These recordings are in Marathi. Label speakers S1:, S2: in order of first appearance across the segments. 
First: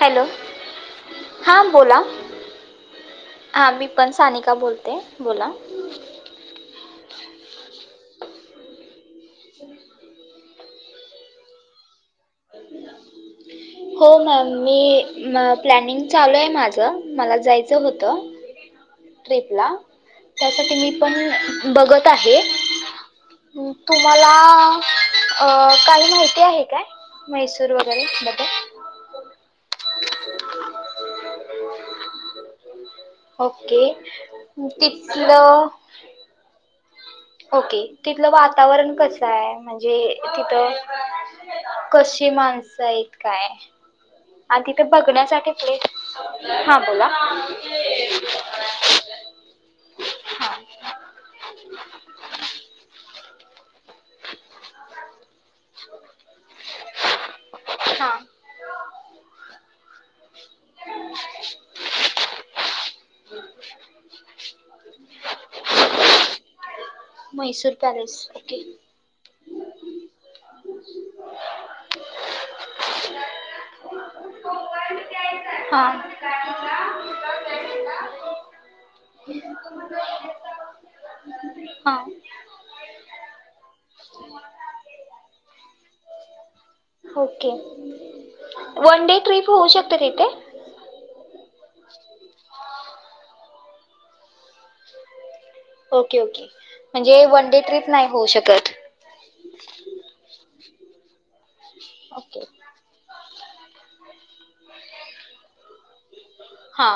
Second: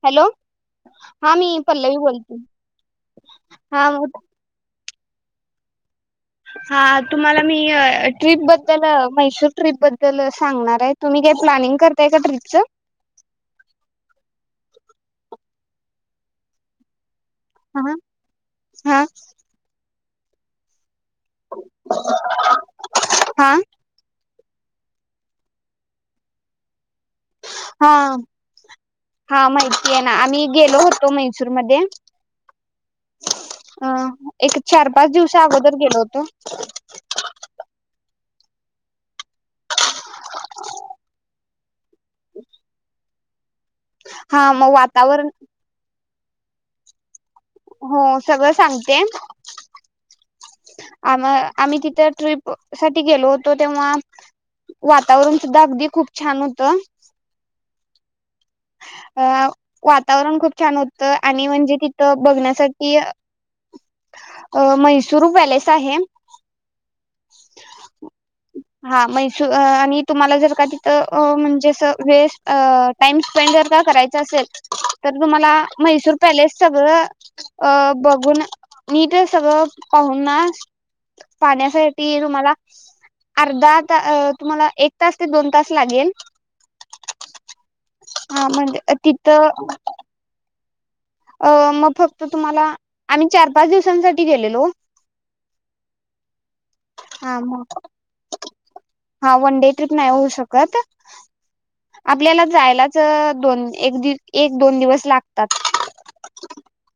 S1: हॅलो
S2: मी
S1: हा
S2: पल्लवी
S1: बोला
S2: बोलते
S1: हा मी पण सानिका बोल [unintelligible] बोला
S2: हा तुम्हाला मी ट्रिप बद्दल मैसूर ट्रिप बद्दल सांगणार आहेत तुम्ही काय प्लॅनिंग करताय का ट्रिपचं.
S1: हो मॅम मी प्लॅनिंग चालू आहे माझं मला जायचं
S2: हा
S1: होत
S2: हा
S1: ट्रिपला. त्यासाठी मी मी बगत आहे
S2: हा
S1: तुम्हाला पण तूला अ काही माहिती आहे काय? मैसूर वगैरे
S2: हा
S1: बघा.
S2: हा माहिती आहे ना आम्ही गेलो होतो म्है मैसूर मध्ये
S1: ओके
S2: अं एक चार पाच दिवसा
S1: तिथलं
S2: अगोदर गेलो होतो.
S1: ओके, तिथलं वातावरण कसं हाय म्हणजे तिथं कशी माणसं आहेत काय?
S2: हा मग वातावरण
S1: हा बोला
S2: हो सगळं
S1: [inaudible]
S2: आम्हा आम्ही तिथं ट्रीप साठी गेलो होतो तेव्हा वातावरण सुद्धा अगदी खूप छान हुतं.
S1: हा
S2: अ वातावरण खूप छान होतं आणि म्हणजे तिथं बघण्यासाठी हे म्हैसूर पॅलेस आहे.
S1: म्हैसूर पॅलेस ओके
S2: हा म्हैसूर आणि तुम्हाला जर का ती तर म्हणजे अस वेस्ट टाइम स्पेंज जर का करायच असेल तर तुम्हाला
S1: हा
S2: म्हैसूर पॅलेस सगळं अ बघून नीट सगळं पाहून ना
S1: हा
S2: पाहण्यासाठी तुम्हाला अर्धा तुम्हाला एक तास ते दोन तास लागेल.
S1: ओके
S2: हा म्हणजे
S1: वन डे
S2: तिथं
S1: ट्रिप होऊ शकते तिथे?
S2: अ मग फक्त तुम्हाला आम्ही चार पाच दिवसांसाठी गेलेलो.
S1: ओके-ओके म्हणजे
S2: हा
S1: वन डे
S2: मग
S1: ट्रीप नाही होऊ शकत.
S2: हा वन डे ट्रिप नाही होऊ शकत आपल्याला
S1: ओके
S2: जायलाच दोन एक एक दोन दिवस लागतात.
S1: हा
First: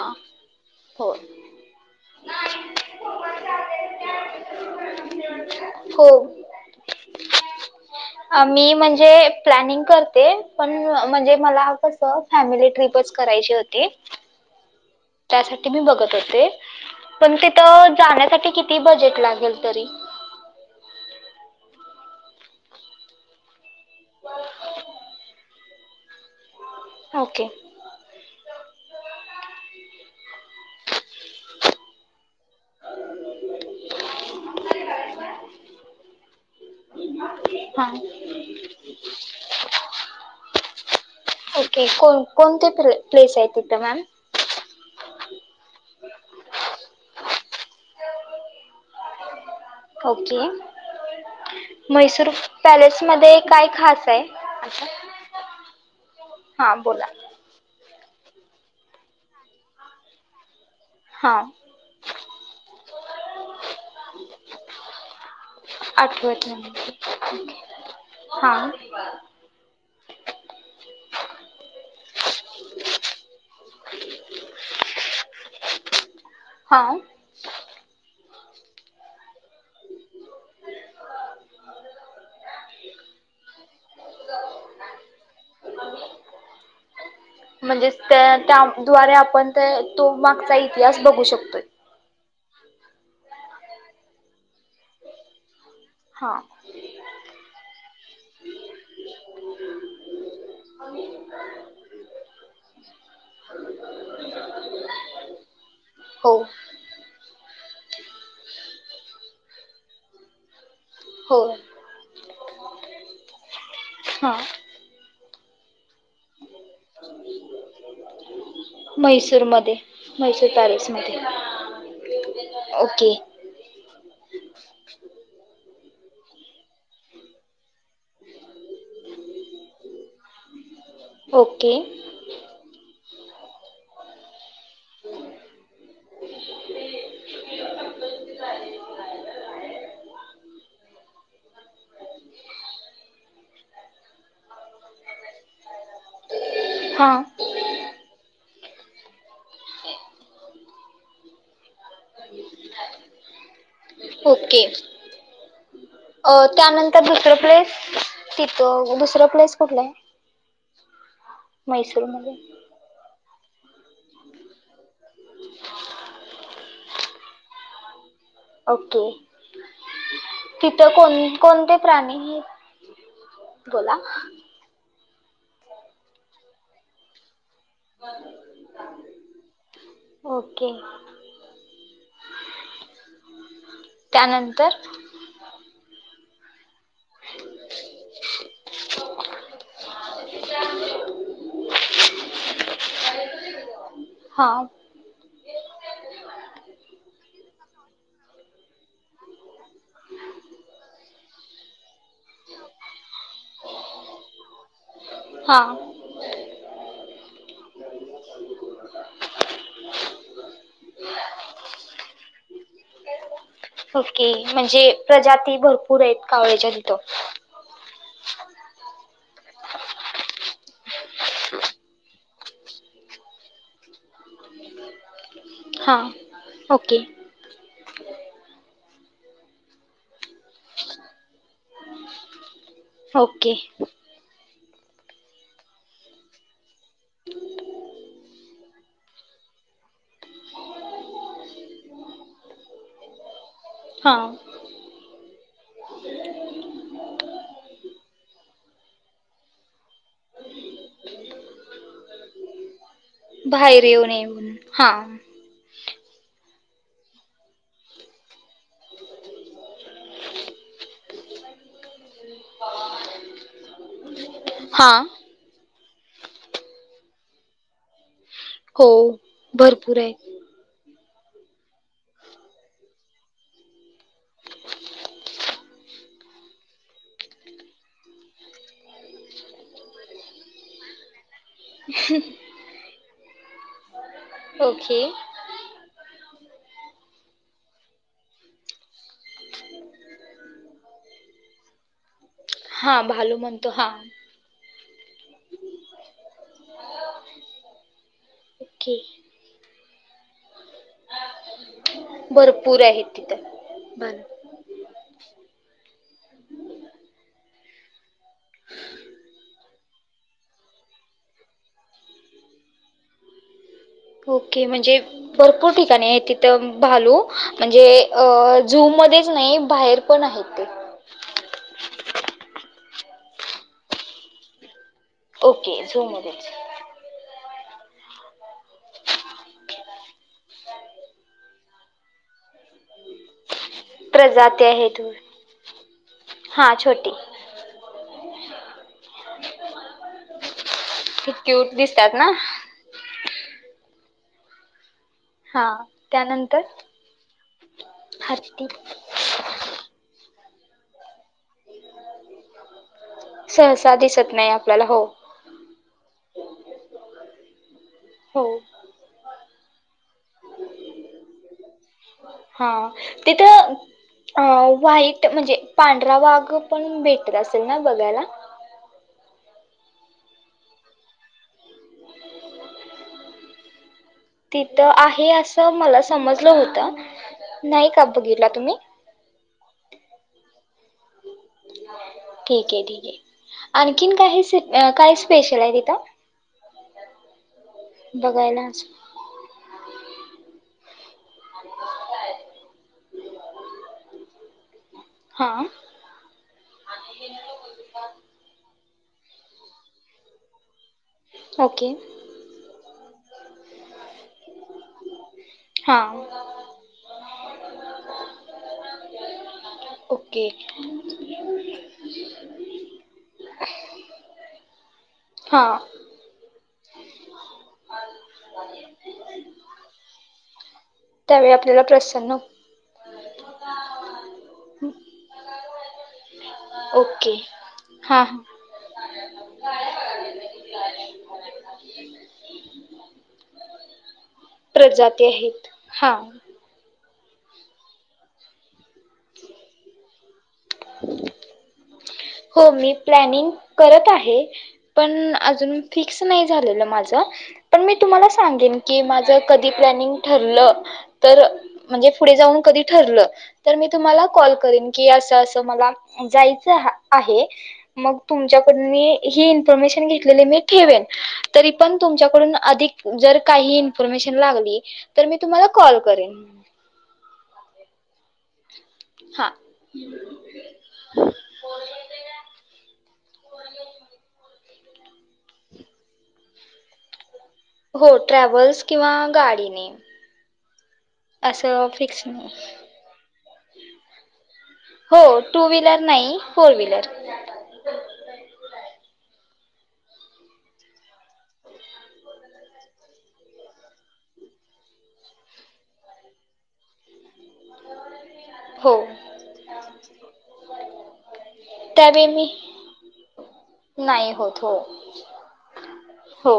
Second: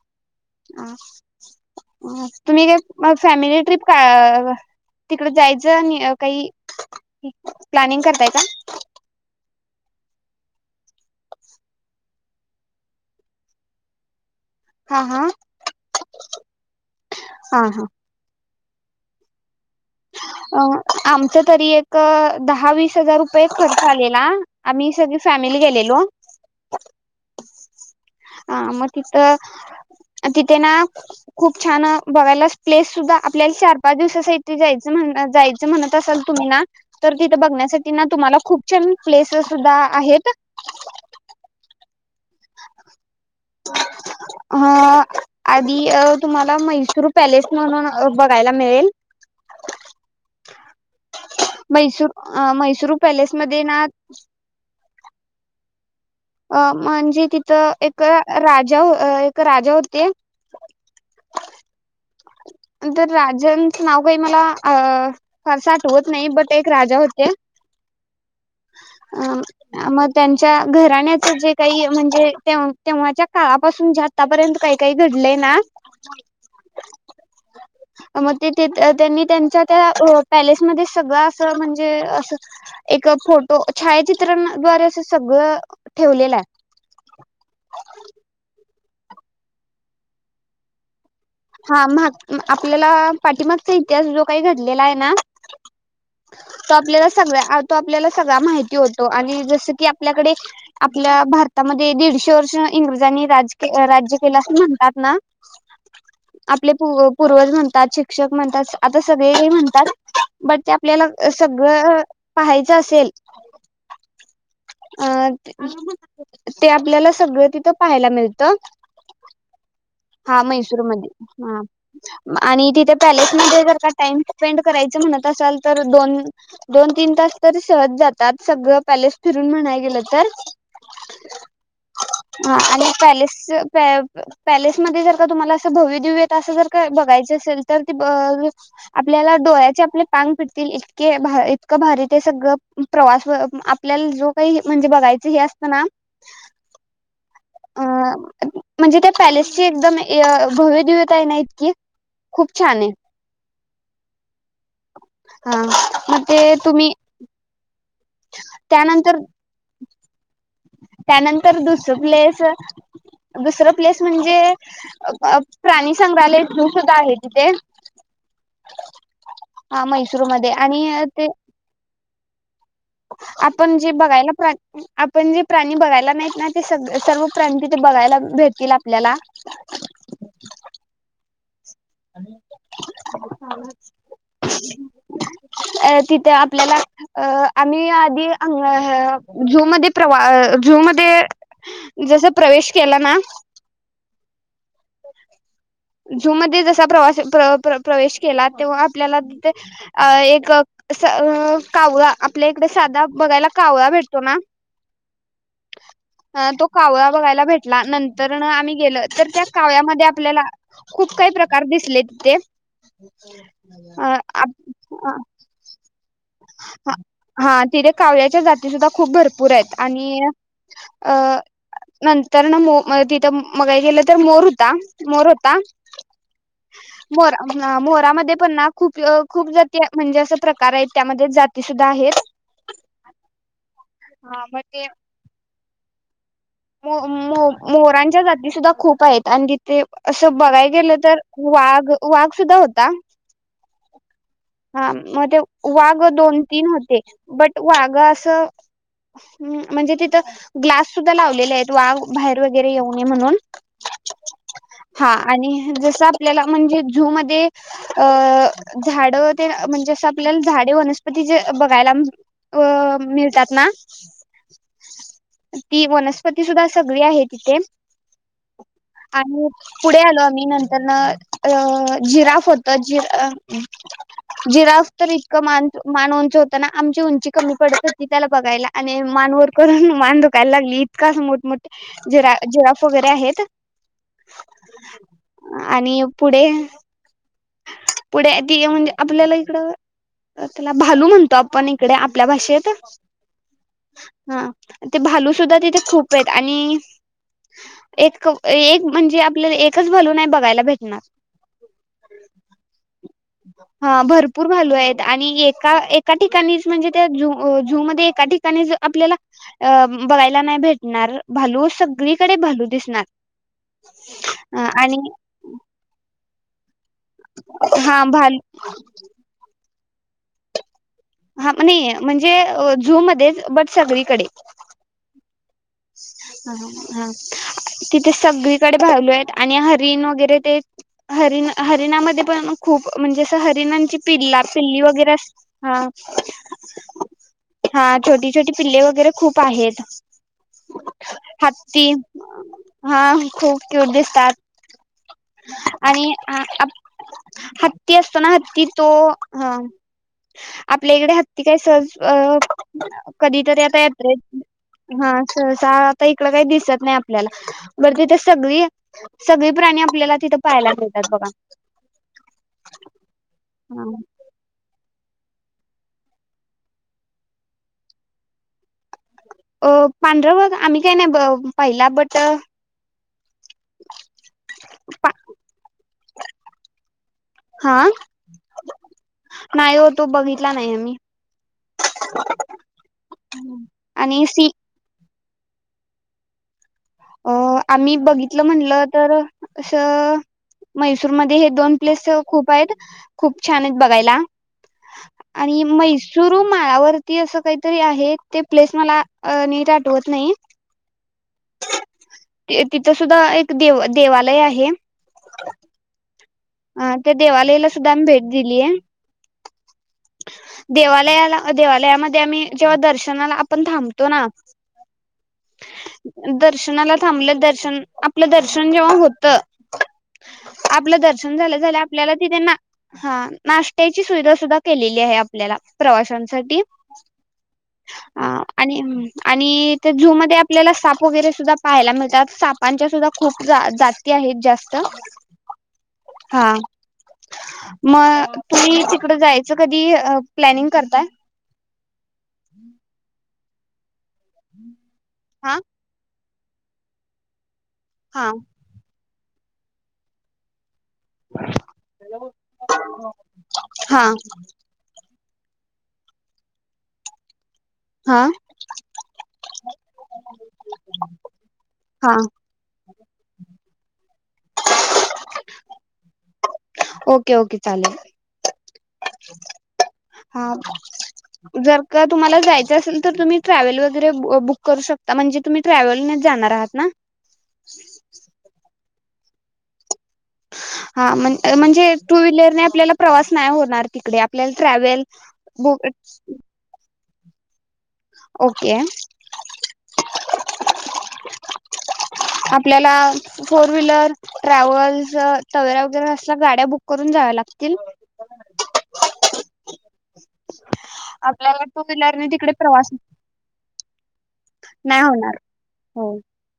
S2: आ
S1: हो
S2: व्हय तुम्ही काय मग फॅमिली ट्रीप का तिकडे जायचं ज
S1: हो
S2: निय काइ [inaudible]
S1: मी म्हणजे प्लनिंग करते पण म्हणजे मला कसं फॅमिली ट्रिपच करायची होती
S2: हा हा
S1: त्यासाठी मी बघत होते पण
S2: हा
S1: तिथं जाण्यासाठी किती ती बजेट लागेल तरी
S2: अ आमच तरी एक दहा वीस हजार रुपये खर्च आलेला आम्ही सगळी फॅमिली गेले. हॅलो!
S1: ओके
S2: अ म तिथ आणि तिथे ना, खूप छान बघायला प्लेस सुद्धा आपल्याला चार-पाच दिवसांस ती जायचं म्हण जायचं म्हणत असाल तुम्ही ना तर, तिथं
S1: हां
S2: बघण्यासाठी ना तुम्हाला खूप छान प्लेसेस सुद्धा आहेत
S1: ओके कोण कोणते प्रे प्लेस आहेत तिथं मॅम?
S2: हा आधी तुम्हाला म्हैसूर पॅलेस म्हणून बघायला मिळेल
S1: ओके,
S2: मैसूर
S1: म्हैसूर
S2: अ मैसूर
S1: पॅलेस मध्ये
S2: पॅलेसमध्ये
S1: काय
S2: ना
S1: खास आहे
S2: अ
S1: हा बोला
S2: म्हणजे तिथं एक क राजा एक राजा होते.
S1: हा
S2: [inaudible] तर राजांच नाव काही मला फारसं आठवत नाही बट एक राजा होते
S1: हा
S2: मग त्यांच्या घराण्याच जे काही म्हणजे ते तेव्हाच्या काळापासून जे आतापर्यंत काही काही घडलंय ना [inaudible]
S1: हा
S2: मग ते तीत त्यांनी त्यांच्या त्या रो पॅलेसमध्ये सगळं असं म्हणजे असं एक फोटो छायाचित्रांद्वारे असं सगळं ठेवलेलं आहे.
S1: द्वारे आपण त-तो मागचा इतिहास बघ
S2: हा मग आ आपल्याला पाठीमागचा इतिहास जो काही घडलेला आहे ना.
S1: हा
S2: तो आपल्याला सगळा तो आपल्याला सगळा माहिती होतो आणि जस की आपल्याकडे आपल्या भारतामध्ये दीडशे वर्ष इंग्रजांनी राज राज्य केलं असं म्हणतात ना
S1: हो
S2: आपले पू पूर्वज म्हण शिक्षक म्हणतात आता सगळे म्हणतात बट त्या आपल्याला
S1: हो
S2: सगळं पाहायच असेल
S1: हा.
S2: अ ते आपल्याला सगळं तिथं पाहायला मिळतं
S1: मैसूरमध्ये
S2: हा मैसूरमध्ये हा आणि तिथे
S1: ओके
S2: पॅलेसमध्ये जर का टाइम स्पेंड करायच म्हणत असाल तर दोन-दोन, तीन तास तर सहज जातात सगळ पॅलेस फिरून म्हणाय गेलं तर
S1: ओके
S2: पॅलेसच प पॅलेस जर का तुम्हाला अस भव्य दिव्य अस जर का बघायच असेल तर ते अ आपल्याला डोळ्याचे आपले पांग फिटतील इ के भा इतकं भारी ते सगळं प्रवास आपल्याला जो काही म्हणजे बघायचं हे असत ना
S1: हा
S2: अ म्हणजे त्या पॅलेस एकदम भव्य दिव्यता हाय ना इतकी खूप छान आहे.
S1: ओके
S2: हा मग
S1: अ
S2: ते तुम्ही
S1: त्यानंतर दुसर प्लेस तिथं
S2: त्यानंतर
S1: दुसरं प्लेस कुठलं आहे?
S2: त्यानंतर दुसरं
S1: म्हैसूरमध्ये
S2: प्लेस दुसरं प्लेस म्हणजे प्राणी संग्रहालय झू सुद्धा आहे तिथे.
S1: ओके
S2: मैसूरमध्ये
S1: तिथं
S2: आणि
S1: कोण
S2: ते
S1: कोणते प्राणी
S2: आपण जे
S1: बोला
S2: बघायला प्राणी आप पण जे प्राणी बघायला नाहीत ना ते सग सर्व प्राणी तिथे बघायला भेटतील आपल्याला.
S1: ओके
S2: [unintelligible]
S1: त्यानंतर
S2: अ तिथे आपल्याला अ आम्ही आधी झूमध्ये प्रवा झूमध्ये जस प्रवेश केला ना
S1: हा
S2: [unintelligible] झूमध्ये जसा प्रवास प्रवेश केला तेव्हा आपल्याला तिथे अ एक अस अ कावळा आपल्या इकडे साधा बघायला कावळा भेटतो ना
S1: हां
S2: हा तो कावळा बघायला भेटला नंतरन आम्ही गेल तर त्या कावळ्यामध्ये आपल्याला खूप काही प्रकार दिसले तिथे. अ
S1: ओके म्हणजे
S2: आप
S1: प्रजाती भरपूर आहेत कावळयाच्या तिथं.
S2: हा तिथे कावळ्याच्या जाती सुद्धा खूप भरपूर आहेत आणि अ नंतर ना मो तिथं बघायला गेलं तर मोर होता, मोर हो [unintelligible]
S1: हां ओके
S2: मोर अ मोरामध्ये पन्ना खूप खूप जाती म्हणजे, असं प्रकार आहेत त्यामध्ये जाती सुुद्धा आहेत
S1: ओके!
S2: तेय मो-मो मोरांच्या जाती सुद्धा खूप आहेत अन् तिथे असं बघाय गेलं तर वाघ-वाघ सुद्धा होता
S1: हां
S2: हा मग ते वाघ दोन-तीन होते बट वाघा असं उम, म्हणजे तिथं ग्लास सुद्धा लावलेलेयत वाघ बाहेर वगैरे येऊन
S1: बाहेर येऊन येऊन हाम
S2: तिथं आपल्याला म्हणजे झू मध्ये अ-अ झाडत ते म्हणजे असं आपल्याला झाडे, वनस्पती जे बघायला अ मिळतात ना
S1: हां
S2: ती वनस वनस्पती सुद्धा सगळी आहेत तिथे.
S1: हो
S2: आणि
S1: भरपूर
S2: पुढे आलो
S1: आहेत
S2: आम्ही नंतर न.... अ जिराफ होत जि अ जिराफ तर इतकं मान उंच होतं ना, आमची उंची कमी पडत होती. त्याला बघायला आणि मानवर करून मान दुखायला लागली, इतका मोठ-मोठ जिरा जिराफ वगैरे आहेत.
S1: ओके
S2: आणि पुढे पुढे ती म्हणजे आपल्याला इकड त्याला भालू म्हणतो. आपण इकडे आपल्या भाषे ते येत
S1: हां भालू म्हणतो हां
S2: हा... ते भालू शुद्ध तिथे खूप आहेत आणि एक... एक
S1: ओके
S2: म्हणजे आपल्याला एकच भलू नाही बघायला भेटणार.
S1: भरपूर आहेत तिथं
S2: हा भरपूर भालू आहेत आणि एका एका ठिकाणीच म्हणजे त्या झू आ झू मध्ये एका ठिकाणी आपल्याला अ बघायला नाही भेटणार भालू सगळीकडे भालू दिसणार.
S1: ओके
S2: आणि
S1: म्हणजे भरपूर ठिकाणी आहे ति [unintelligible] भालू म्हणजे
S2: हा
S1: अ
S2: भालू
S1: झू मध्येच नाही बाहेर कोण आहेत ते?
S2: हा नाही म्हणजे अ झू मध्येच बट सगळीकडे
S1: ओके झूमध्येच
S2: आणि हा तिथे सगळीकडे भालू आहेत आणि हरीण वगैरे ते हरीण हरीणामध्ये पण खूप म्हणजे असं ह..... हरिणांची पिल्ला
S1: प्रजाती
S2: पिल्ली
S1: आहेत
S2: वगैरे,
S1: होय.
S2: अस
S1: हा छोटी
S2: हा छोटी-छोटी. पिल्ले वगैरे खूप आहेत. [unintelligible]
S1: क्यूट
S2: हत्ती
S1: दिसतात ना
S2: हा खूप क्युट दिसतात.
S1: हा
S2: आणि
S1: त्यानंतर
S2: हत्ती असतो. ना हत्ती तो ह आपल्या इकड हत्ती कसं अ.... कधीतरी
S1: सहसा दिसत नाई आपल्याला हो
S2: सहसाहा आता इकडं काही दिसत नाही आपल्याला. वरती ते
S1: हो
S2: सगळी-सगळी प्राणी आपल्याला तिथं पाहायला मिळतात बघा.
S1: हां तिथं अं व्हाइट म्हणजे पांढरा वाघ पण भेटत असेल ना बघायला?
S2: अ पांढरा वाघ आम्ही काय नाही पाहिला बट
S1: तिथं आहे असं मलाच समजलं होत.
S2: हा
S1: नाही का बघितला तुम्ही?
S2: नाही हो तो बघितला नाही हो मी.
S1: ठिकए ठिकए आणखीन काही सी अं काय स्पेशल आहे तिथं?
S2: अ आम्ही बघितलं
S1: बघायला
S2: म्हटलं तर असं मैसूरमध्ये हे दोन प्लेस खूप आहेत. खूप छान आहेत बघायला. आणि
S1: हा
S2: मैसूर माळावरती असं काहीतरी आहे, ते प्लेस मला अ नीट आठवत नाई.
S1: ओके.
S2: इथ सुद्धा एक देव देवालय आहे.
S1: हां
S2: ह त्या देवालयला सुद्धा आम्ही भेट दिलीये.
S1: [unintelligible]
S2: देवालयाला देवालयामध्ये आम्ही जेव्हा दर्शनाला आपण थांबतो ना
S1: हा
S2: दर्शनाला थांबलं दर शन आपलं दर्शन जेव्हा होत आपलं दर्शन
S1: त्यावेळी
S2: झाल्याझाल्या आपल्याला
S1: प्रसन्न
S2: तिथे ना हा नाश्त्याची सुविधा सुद्धा केलेली आहे आपल्याला. प्रवाशां साठी
S1: ओके हां
S2: हा
S1: हां
S2: आणि आणि झू मधे तिथे आपल्याला साप वगैरे, सुद्धा पाहायला मिळतात सापांच्या तुझा खूप जा जा
S1: प्रजाती आहेत हां
S2: हा मग मी तिकडं जायचं कधी अ प्लॅनिंग करताय
S1: हो मी प्लॅनिंग करत आहे पण
S2: हा
S1: आजून फीक्स नाही झालेलं माझं पण मी तुम्हाला
S2: हा
S1: सांगेन की जर कधी प्लॅनिंग ठरलं तर म्हणजे पुढे जाऊन कधी ठरलं तर मी
S2: हा
S1: तुम्हाला कॉल करेन की असं तसं मला जायचं हा आहे मग
S2: हा
S1: तुमच्याकडून मी ही इन्फॉर्मेशन घेतलेली मी ठेवीन तरी पण
S2: हा
S1: तुमच्याडून अधिक जर काही इन्फॉर्मेशन लागली तर मी तुम्हाला कॉल करेन.
S2: ओके ओके चालेल
S1: हां
S2: हां जर का तुम्हाला जायच असेल तर तुम्ही ट्रॅवल वगैरे अ बुक करू शको आता म्हणजे तुम्ही ट्रॅव्हलनेच जाणार आहात. ना
S1: हो ट्रॅव्हल्स किंवा गाडीने
S2: हा
S1: असं
S2: म्हणजे टू
S1: फिक्स नाही
S2: व्हीलरने आपल्याला प्रवास नाही होणार तिकडे आपल्याला ट्रॅवल
S1: हो टू
S2: बु अ
S1: व्हीलर नाही फोर व्हीलर
S2: ओके आपल्याला फोर व्हीलर ट्रॅव्हल्स तवेरा वगैर असल्या गाड्या बुक करून जाव्या लागतात.
S1: हो [inaudible]
S2: आपल्याला टू व्हीलर
S1: त्यावेळी
S2: ने
S1: मी
S2: तिकडे प्रवास
S1: नाही होत हो
S2: नाही होणार
S1: हो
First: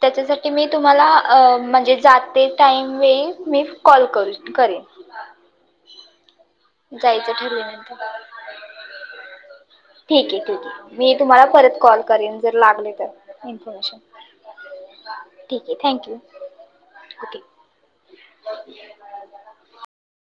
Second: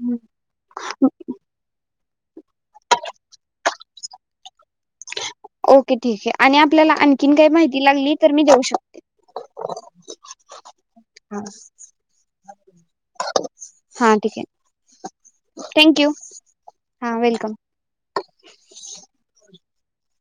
S1: त्याच्या साठी मी तुम्हाला अ म्हणजे जाते टाईम वेळी मीच कॉल करू करेन.
S2: ओके ठीक हे आणि आपल्याला
S1: जायचं
S2: आणखीन काही माहिती लागली
S1: ठरल्यानंतर
S2: तर मी देऊ शकते
S1: ठीक आहे मी तुम्हाला परत कॉल करेन जर लागले तर इन्फॉर्मेशन
S2: हा ठीक आहे
S1: ठीक आहे थँक
S2: थँक्यू
S1: यू
S2: हा
S1: ओके
S2: वेलकम
S1: [unintelligible]